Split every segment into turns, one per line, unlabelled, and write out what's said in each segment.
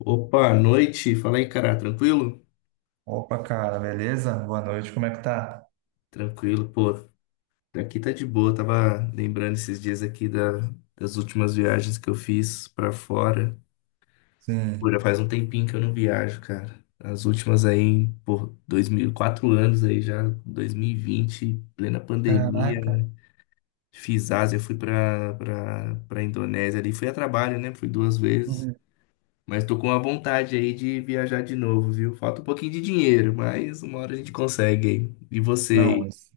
Opa, noite. Fala aí, cara. Tranquilo?
Opa, cara, beleza? Boa noite, como é que tá?
Tranquilo, pô. Aqui tá de boa. Tava lembrando esses dias aqui das últimas viagens que eu fiz pra fora. Pô, já
Sim.
faz um tempinho que eu não viajo, cara. As últimas aí, por dois mil, 4 anos aí já, 2020, plena pandemia,
Caraca.
né? Fiz Ásia, fui pra Indonésia ali. Fui a trabalho, né? Fui duas vezes.
Uhum.
Mas tô com a vontade aí de viajar de novo, viu? Falta um pouquinho de dinheiro, mas uma hora a gente consegue aí. E você
Não,
aí?
isso,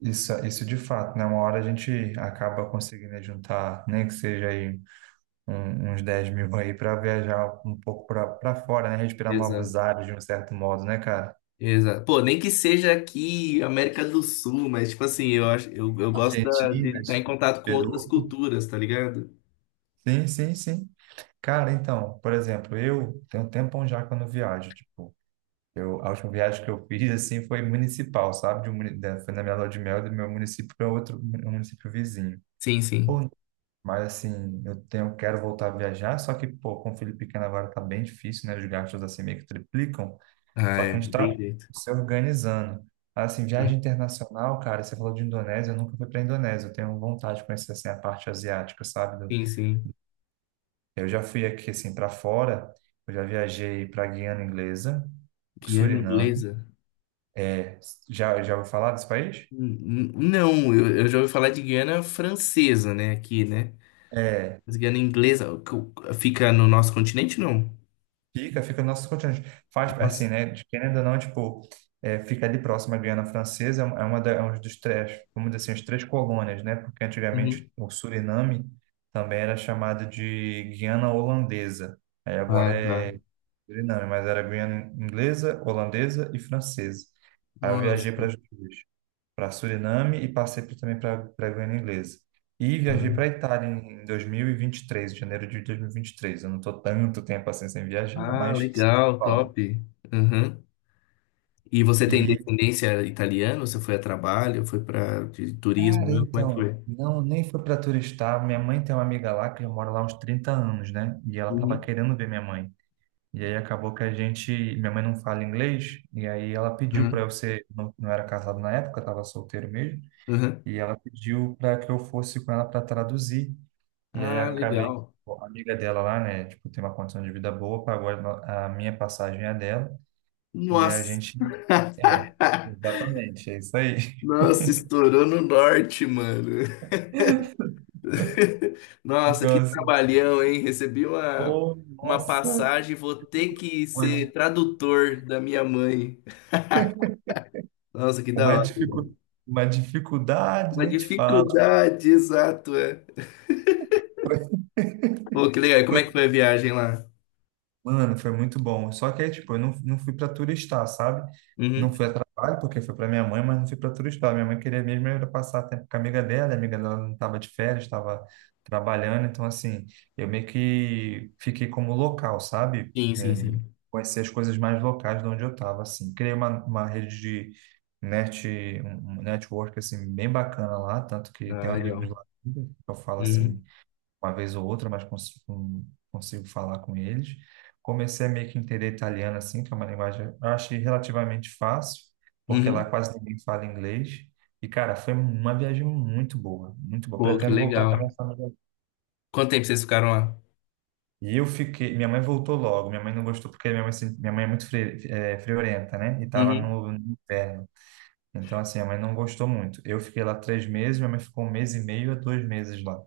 isso, isso de fato, né? Uma hora a gente acaba conseguindo juntar, nem que seja aí uns 10 mil aí para viajar um pouco para fora, né? Respirar
Exato.
novos ares de um certo modo, né, cara?
Exato. Pô, nem que seja aqui América do Sul, mas tipo assim, eu acho, eu gosto de
Argentina,
estar em
Chile,
contato com outras
Peru.
culturas, tá ligado?
Sim, sim, sim. Cara, então, por exemplo, eu tenho um tempão já quando viajo, tipo. A última viagem que eu fiz, assim, foi municipal, sabe? De um, muni- da- Foi na minha lua de mel do meu município para um município vizinho.
Sim, sim.
Pô, mas, assim, quero voltar a viajar, só que, pô, com o filho pequeno agora tá bem difícil, né? Os gastos, assim, meio que triplicam.
Ah,
Só
é,
que a gente
não
tá
tem jeito.
se organizando. Assim, viagem internacional, cara, você falou de Indonésia, eu nunca fui para Indonésia. Eu tenho vontade de conhecer, assim, a parte asiática, sabe?
Sim, sim.
Eu já fui aqui, assim, para fora. Eu já viajei para Guiana Inglesa,
Guiana
Suriname.
inglesa?
Já ouviu falar desse país?
Não, eu já ouvi falar de Guiana francesa, né? Aqui, né?
É,
Mas Guiana inglesa fica no nosso continente, não?
fica no nosso continente. Faz, assim,
Nossa.
né? De querendo ou não, tipo, é, fica ali próximo à Guiana Francesa, é um dos três, vamos dizer assim, as três colônias, né? Porque antigamente
Uhum.
o Suriname também era chamado de Guiana Holandesa. Aí agora
Ah, tá.
é Suriname, mas era Guiana Inglesa, Holandesa e Francesa. Aí eu viajei para
Nossa,
as duas, para Suriname e também para a Guiana Inglesa. E viajei
cara.
para Itália em 2023, janeiro de 2023. Eu não estou tanto tempo assim sem viajar,
Ah,
mas...
legal,
Bom.
top. Uhum. E você tem
E,
descendência italiana? Você foi a trabalho? Foi para de turismo?
cara,
Né? Como é que
então,
foi?
não, nem foi para turistar. Minha mãe tem uma amiga lá que já mora lá há uns 30 anos, né? E ela tava
Uhum.
querendo ver minha mãe. E aí acabou que a gente, minha mãe não fala inglês, e aí ela pediu para
Uhum.
eu ser, não, não era casado na época, estava solteiro mesmo,
Uhum.
e ela pediu para que eu fosse com ela para traduzir. E aí
Ah,
acabei, que,
legal.
pô, a amiga dela lá, né, tipo, tem uma condição de vida boa, pagou a minha passagem e a dela, e a
Nossa,
gente, é, exatamente, é isso aí.
nossa, estourou no norte, mano. Nossa,
Então,
que
assim,
trabalhão, hein? Recebi uma,
pô,
uma
nossa,
passagem, vou ter que
uma,
ser
di-
tradutor da minha mãe. Nossa, que da
uma,
hora.
dificu, uma dificuldade,
Uma
nem te falo.
dificuldade, exato, é. Pô, que legal. E como é que foi a viagem lá?
Mano, foi muito bom. Só que aí, tipo, eu não fui pra turistar, sabe? Não
Uhum.
fui a trabalho, porque foi pra minha mãe, mas não fui pra turistar. Minha mãe queria mesmo era passar tempo com a amiga dela não tava de férias, tava trabalhando. Então, assim, eu meio que fiquei como local, sabe?
Sim, sim,
É,
sim.
conhecer as coisas mais locais de onde eu tava, assim. Criei uma rede de net, um um network, assim, bem bacana lá, tanto que
Ah,
tenho amigos
legal.
lá, eu falo
Uhum.
assim uma vez ou outra, mas consigo falar com eles. Comecei a meio que entender italiano, assim, que é uma linguagem, eu achei relativamente fácil, porque lá
Uhum.
quase ninguém fala inglês. E, cara, foi uma viagem muito boa, muito boa.
Pô, que
Pretendo voltar com a
legal.
minha família.
Quanto tempo vocês ficaram lá?
E eu fiquei. Minha mãe voltou logo. Minha mãe não gostou porque minha mãe, é muito friorenta, né? E tava
Uhum.
no inverno. Então, assim, a mãe não gostou muito. Eu fiquei lá 3 meses, minha mãe ficou um mês e meio a 2 meses lá.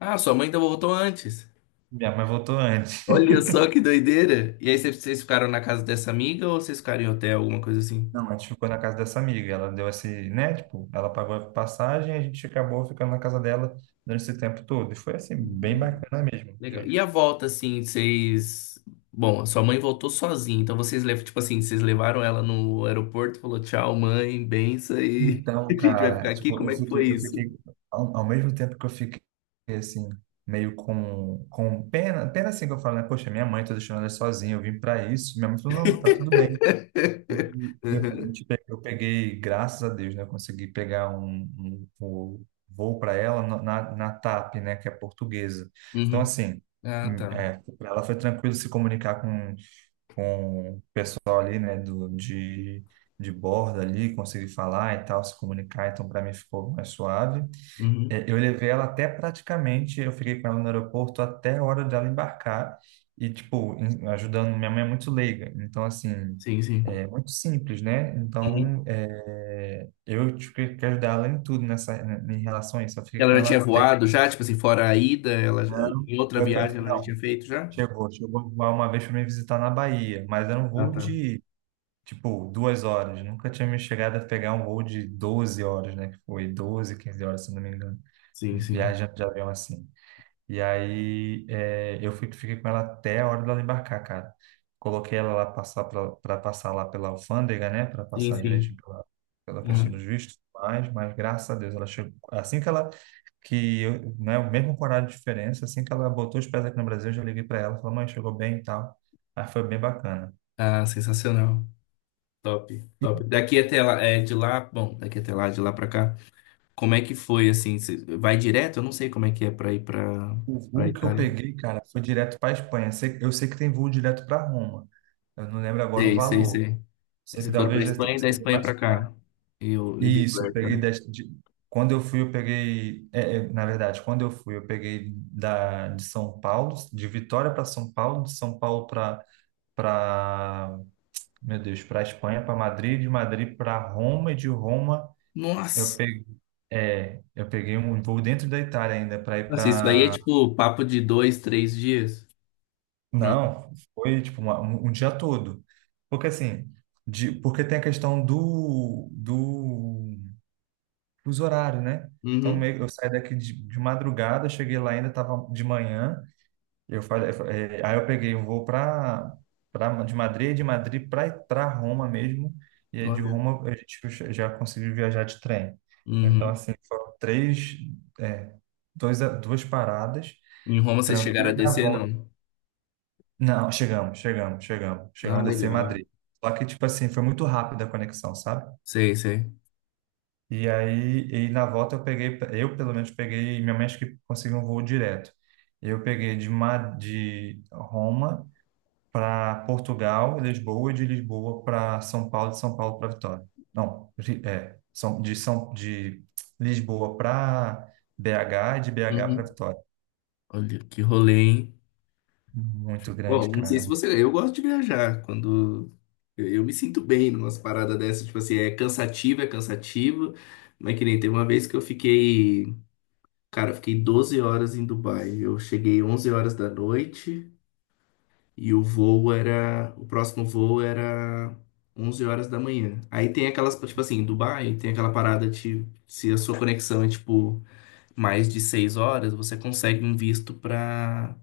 Ah, sua mãe então voltou antes.
Minha mãe voltou antes.
Olha só que doideira. E aí vocês ficaram na casa dessa amiga ou vocês ficaram em hotel, alguma coisa assim?
Não, a gente ficou na casa dessa amiga. Ela deu esse, né? Tipo, ela pagou a passagem e a gente acabou ficando na casa dela durante esse tempo todo. E foi assim, bem
Hum,
bacana mesmo.
Legal. E a volta, assim, vocês. Bom, a sua mãe voltou sozinha, então vocês levam, tipo assim, vocês levaram ela no aeroporto, falou tchau, mãe, benção e a
Então,
gente vai ficar
cara,
aqui.
tipo,
Como
eu
é que
fiquei,
foi
eu
isso?
fiquei ao mesmo tempo que eu fiquei assim, meio com pena, pena assim que eu falo, né? Poxa, minha mãe tá deixando ela sozinha, eu vim pra isso. Minha mãe falou, não, tá tudo bem. E Eu, a gente pe- eu peguei, graças a Deus, né? Eu consegui pegar um voo para ela na TAP, né? Que é portuguesa. Então,
Uhum.
assim,
Ah, tá.
para ela foi tranquilo se comunicar com o pessoal ali, né? De bordo ali, conseguir falar e tal, se comunicar. Então, para mim ficou mais suave.
Uhum.
É, eu levei ela até praticamente, eu fiquei com ela no aeroporto até a hora dela embarcar e, tipo, ajudando. Minha mãe é muito leiga, então, assim,
Sim, sim.
é muito simples, né?
Uhum.
Então, eu tive que ajudar ela em tudo nessa, né, em relação a isso. Eu fiquei com
Ela já
ela
tinha
até.
voado já, tipo assim, fora a ida, ela,
Não,
em outra viagem ela já
não,
tinha feito já?
chegou uma vez para me visitar na Bahia, mas era um
Ah,
voo
tá.
de, tipo, 2 horas. Nunca tinha me chegado a pegar um voo de 12 horas, né? Que foi 12, 15 horas, se não me engano,
Sim, sim.
viajando de avião assim. E aí fiquei com ela até a hora dela embarcar, cara. Coloquei ela lá passar para passar lá pela alfândega, né? Para
Sim,
passar direito
sim.
pela questão
Uhum.
dos vistos, mas graças a Deus ela chegou. Assim que ela, que eu, né, o mesmo horário de diferença, assim que ela botou os pés aqui no Brasil, eu já liguei para ela, falei, mãe, chegou bem e tal. Aí foi bem bacana.
Ah, sensacional. Top, top. Daqui até lá, é, de lá, bom, daqui até lá, de lá pra cá, como é que foi, assim, cê vai direto? Eu não sei como é que é pra ir pra,
O
pra
voo que eu
Itália.
peguei, cara, foi direto para Espanha. Eu sei que tem voo direto para Roma. Eu não lembro agora o
Sei, sei,
valor.
sei. Aí
Sei que
vocês foram pra
talvez
Espanha e da
seja
Espanha pra
mais caro.
cá. E, e
Isso, eu
vice-versa,
peguei
né?
quando eu fui, eu peguei, é, é, na verdade, quando eu fui, eu peguei da de São Paulo, de Vitória para São Paulo, de São Paulo para para, meu Deus, para Espanha, para Madrid, de Madrid para Roma e de Roma eu
Nossa!
peguei, eu peguei um voo dentro da Itália ainda para ir
Nossa, isso aí é
para...
tipo papo de dois, três dias? Não.
Não, foi tipo um dia todo. Porque assim, de, porque tem a questão do fuso horário, né? Então
Uhum.
eu saí daqui de madrugada, cheguei lá ainda estava de manhã. Eu falei, aí eu peguei um voo para de Madrid para Roma mesmo. E aí de
Olha.
Roma a gente já conseguiu viajar de trem. Então
Uhum.
assim foram três, é, dois, duas paradas,
Em Roma vocês chegaram
tranquilo
a
e na
descer,
volta.
não?
Não, chegamos, chegamos, chegamos,
Ah,
chegamos a descer em
legal.
Madrid. Só que tipo assim foi muito rápida a conexão, sabe?
Sei, sei.
E na volta eu pelo menos peguei, minha mãe acho que conseguiu um voo direto. Eu peguei de Roma para Portugal, Lisboa, e de Lisboa para São Paulo, de São Paulo para Vitória. Não, de Lisboa para BH e de BH para
Uhum.
Vitória.
Olha que rolê, hein?
Muito grande,
Bom, não sei
cara.
se você. Eu gosto de viajar quando. Eu me sinto bem numas paradas dessas. Tipo assim, é cansativo, é cansativo. Mas que nem teve uma vez que eu fiquei. Cara, eu fiquei 12 horas em Dubai. Eu cheguei 11 horas da noite e o voo era. O próximo voo era 11 horas da manhã. Aí tem aquelas. Tipo assim, em Dubai tem aquela parada de. Se a sua conexão é tipo. Mais de 6 horas, você consegue um visto para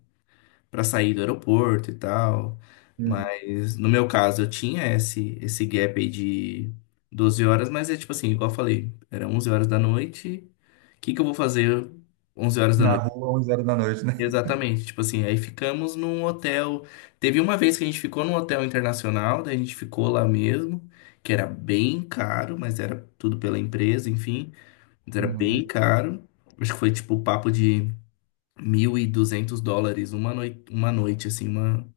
para sair do aeroporto e tal.
Hum.
Mas no meu caso, eu tinha esse gap aí de 12 horas, mas é tipo assim, igual eu falei, era 11 horas da noite. O que que eu vou fazer 11 horas da
Na
noite?
rua, 11 horas da noite, né?
Exatamente, tipo assim, aí ficamos num hotel. Teve uma vez que a gente ficou num hotel internacional, daí a gente ficou lá mesmo, que era bem caro, mas era tudo pela empresa, enfim, mas era
Uhum.
bem caro. Acho que foi tipo o papo de US$ 1.200 uma noite assim, uma,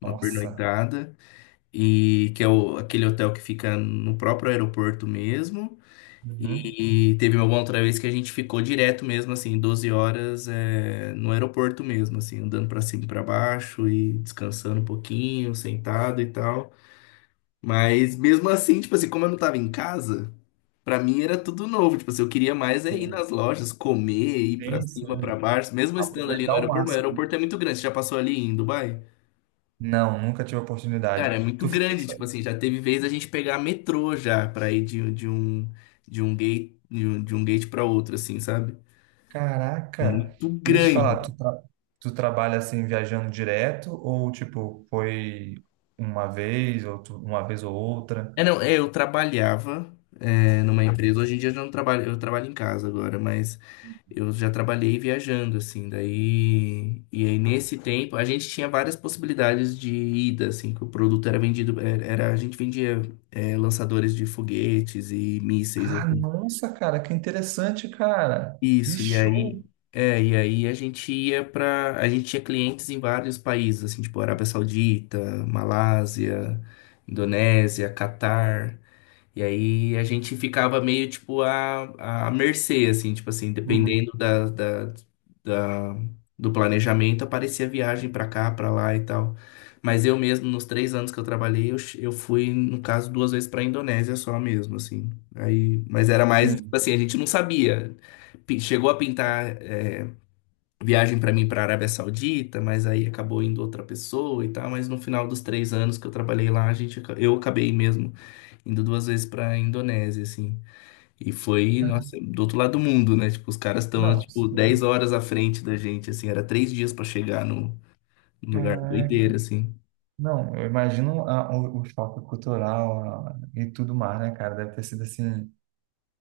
uma
Nossa.
pernoitada, e que é aquele hotel que fica no próprio aeroporto mesmo.
Uhum.
E teve uma outra vez que a gente ficou direto mesmo, assim, 12 horas é, no aeroporto mesmo, assim, andando pra cima e pra baixo e descansando um pouquinho, sentado e tal. Mas mesmo assim, tipo assim, como eu não tava em casa. Pra mim era tudo novo, tipo assim, eu queria mais é ir
É,
nas lojas, comer, ir pra
tem,
cima, pra
sim.
baixo, mesmo estando ali no
Aproveitar ao
aeroporto, mas o
máximo.
aeroporto é muito grande, você já passou ali em Dubai?
Não, nunca tive a oportunidade.
Cara, é muito
Tu falou
grande, tipo assim,
assim,
já teve vez a gente pegar metrô já pra ir de um gate de um gate para outro assim, sabe?
caraca,
Muito
e deixa eu te
grande,
falar, tu trabalha assim viajando direto ou tipo foi uma vez ou uma vez ou outra?
é, não, é, eu trabalhava, é, numa empresa. Hoje em dia eu já não trabalho, eu trabalho em casa agora, mas eu já trabalhei viajando, assim. Daí, e aí nesse tempo a gente tinha várias possibilidades de ida, assim, que o produto era vendido, a gente vendia, é, lançadores de foguetes e mísseis,
Ah,
assim.
nossa, cara, que interessante, cara. Que
Isso, e aí,
show.
é, e aí a gente ia para, a gente tinha clientes em vários países, assim, tipo Arábia Saudita, Malásia, Indonésia, Catar. E aí a gente ficava meio tipo à mercê, assim, tipo assim,
Uhum.
dependendo da- do planejamento, aparecia viagem pra cá, pra lá e tal. Mas eu mesmo, nos 3 anos que eu trabalhei, eu fui, no caso, duas vezes pra Indonésia só mesmo, assim. Aí, mas era mais, tipo
Sim.
assim, a gente não sabia. Chegou a
Sim.
pintar é, viagem pra mim pra Arábia Saudita, mas aí acabou indo outra pessoa e tal. Mas no final dos 3 anos que eu trabalhei lá, eu acabei mesmo indo duas vezes pra Indonésia, assim. E foi,
Cara,
nossa, do outro lado do mundo, né? Tipo, os caras estão,
não,
tipo, 10
sim.
horas à frente da gente, assim. Era três dias pra chegar no lugar. Doideira,
Caraca.
assim.
Não, eu imagino o choque cultural e tudo mais, né, cara? Deve ter sido assim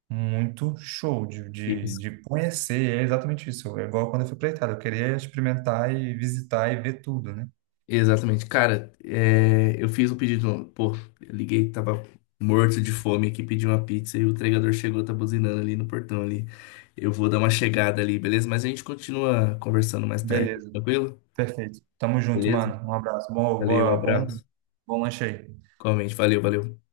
muito show de, de,
Isso.
de conhecer, é exatamente isso. É igual quando eu fui para Itália, eu queria experimentar e visitar e ver tudo, né?
Exatamente. Cara, é, eu fiz um pedido. Pô, eu liguei, tava morto de fome aqui, pedi uma pizza e o entregador chegou, tá buzinando ali no portão ali. Eu vou dar uma chegada ali, beleza? Mas a gente continua conversando mais tarde,
Beleza,
tranquilo?
perfeito. Tamo junto,
Beleza?
mano. Um abraço.
Valeu, abraço.
Bom lanche aí.
Comente, valeu, valeu.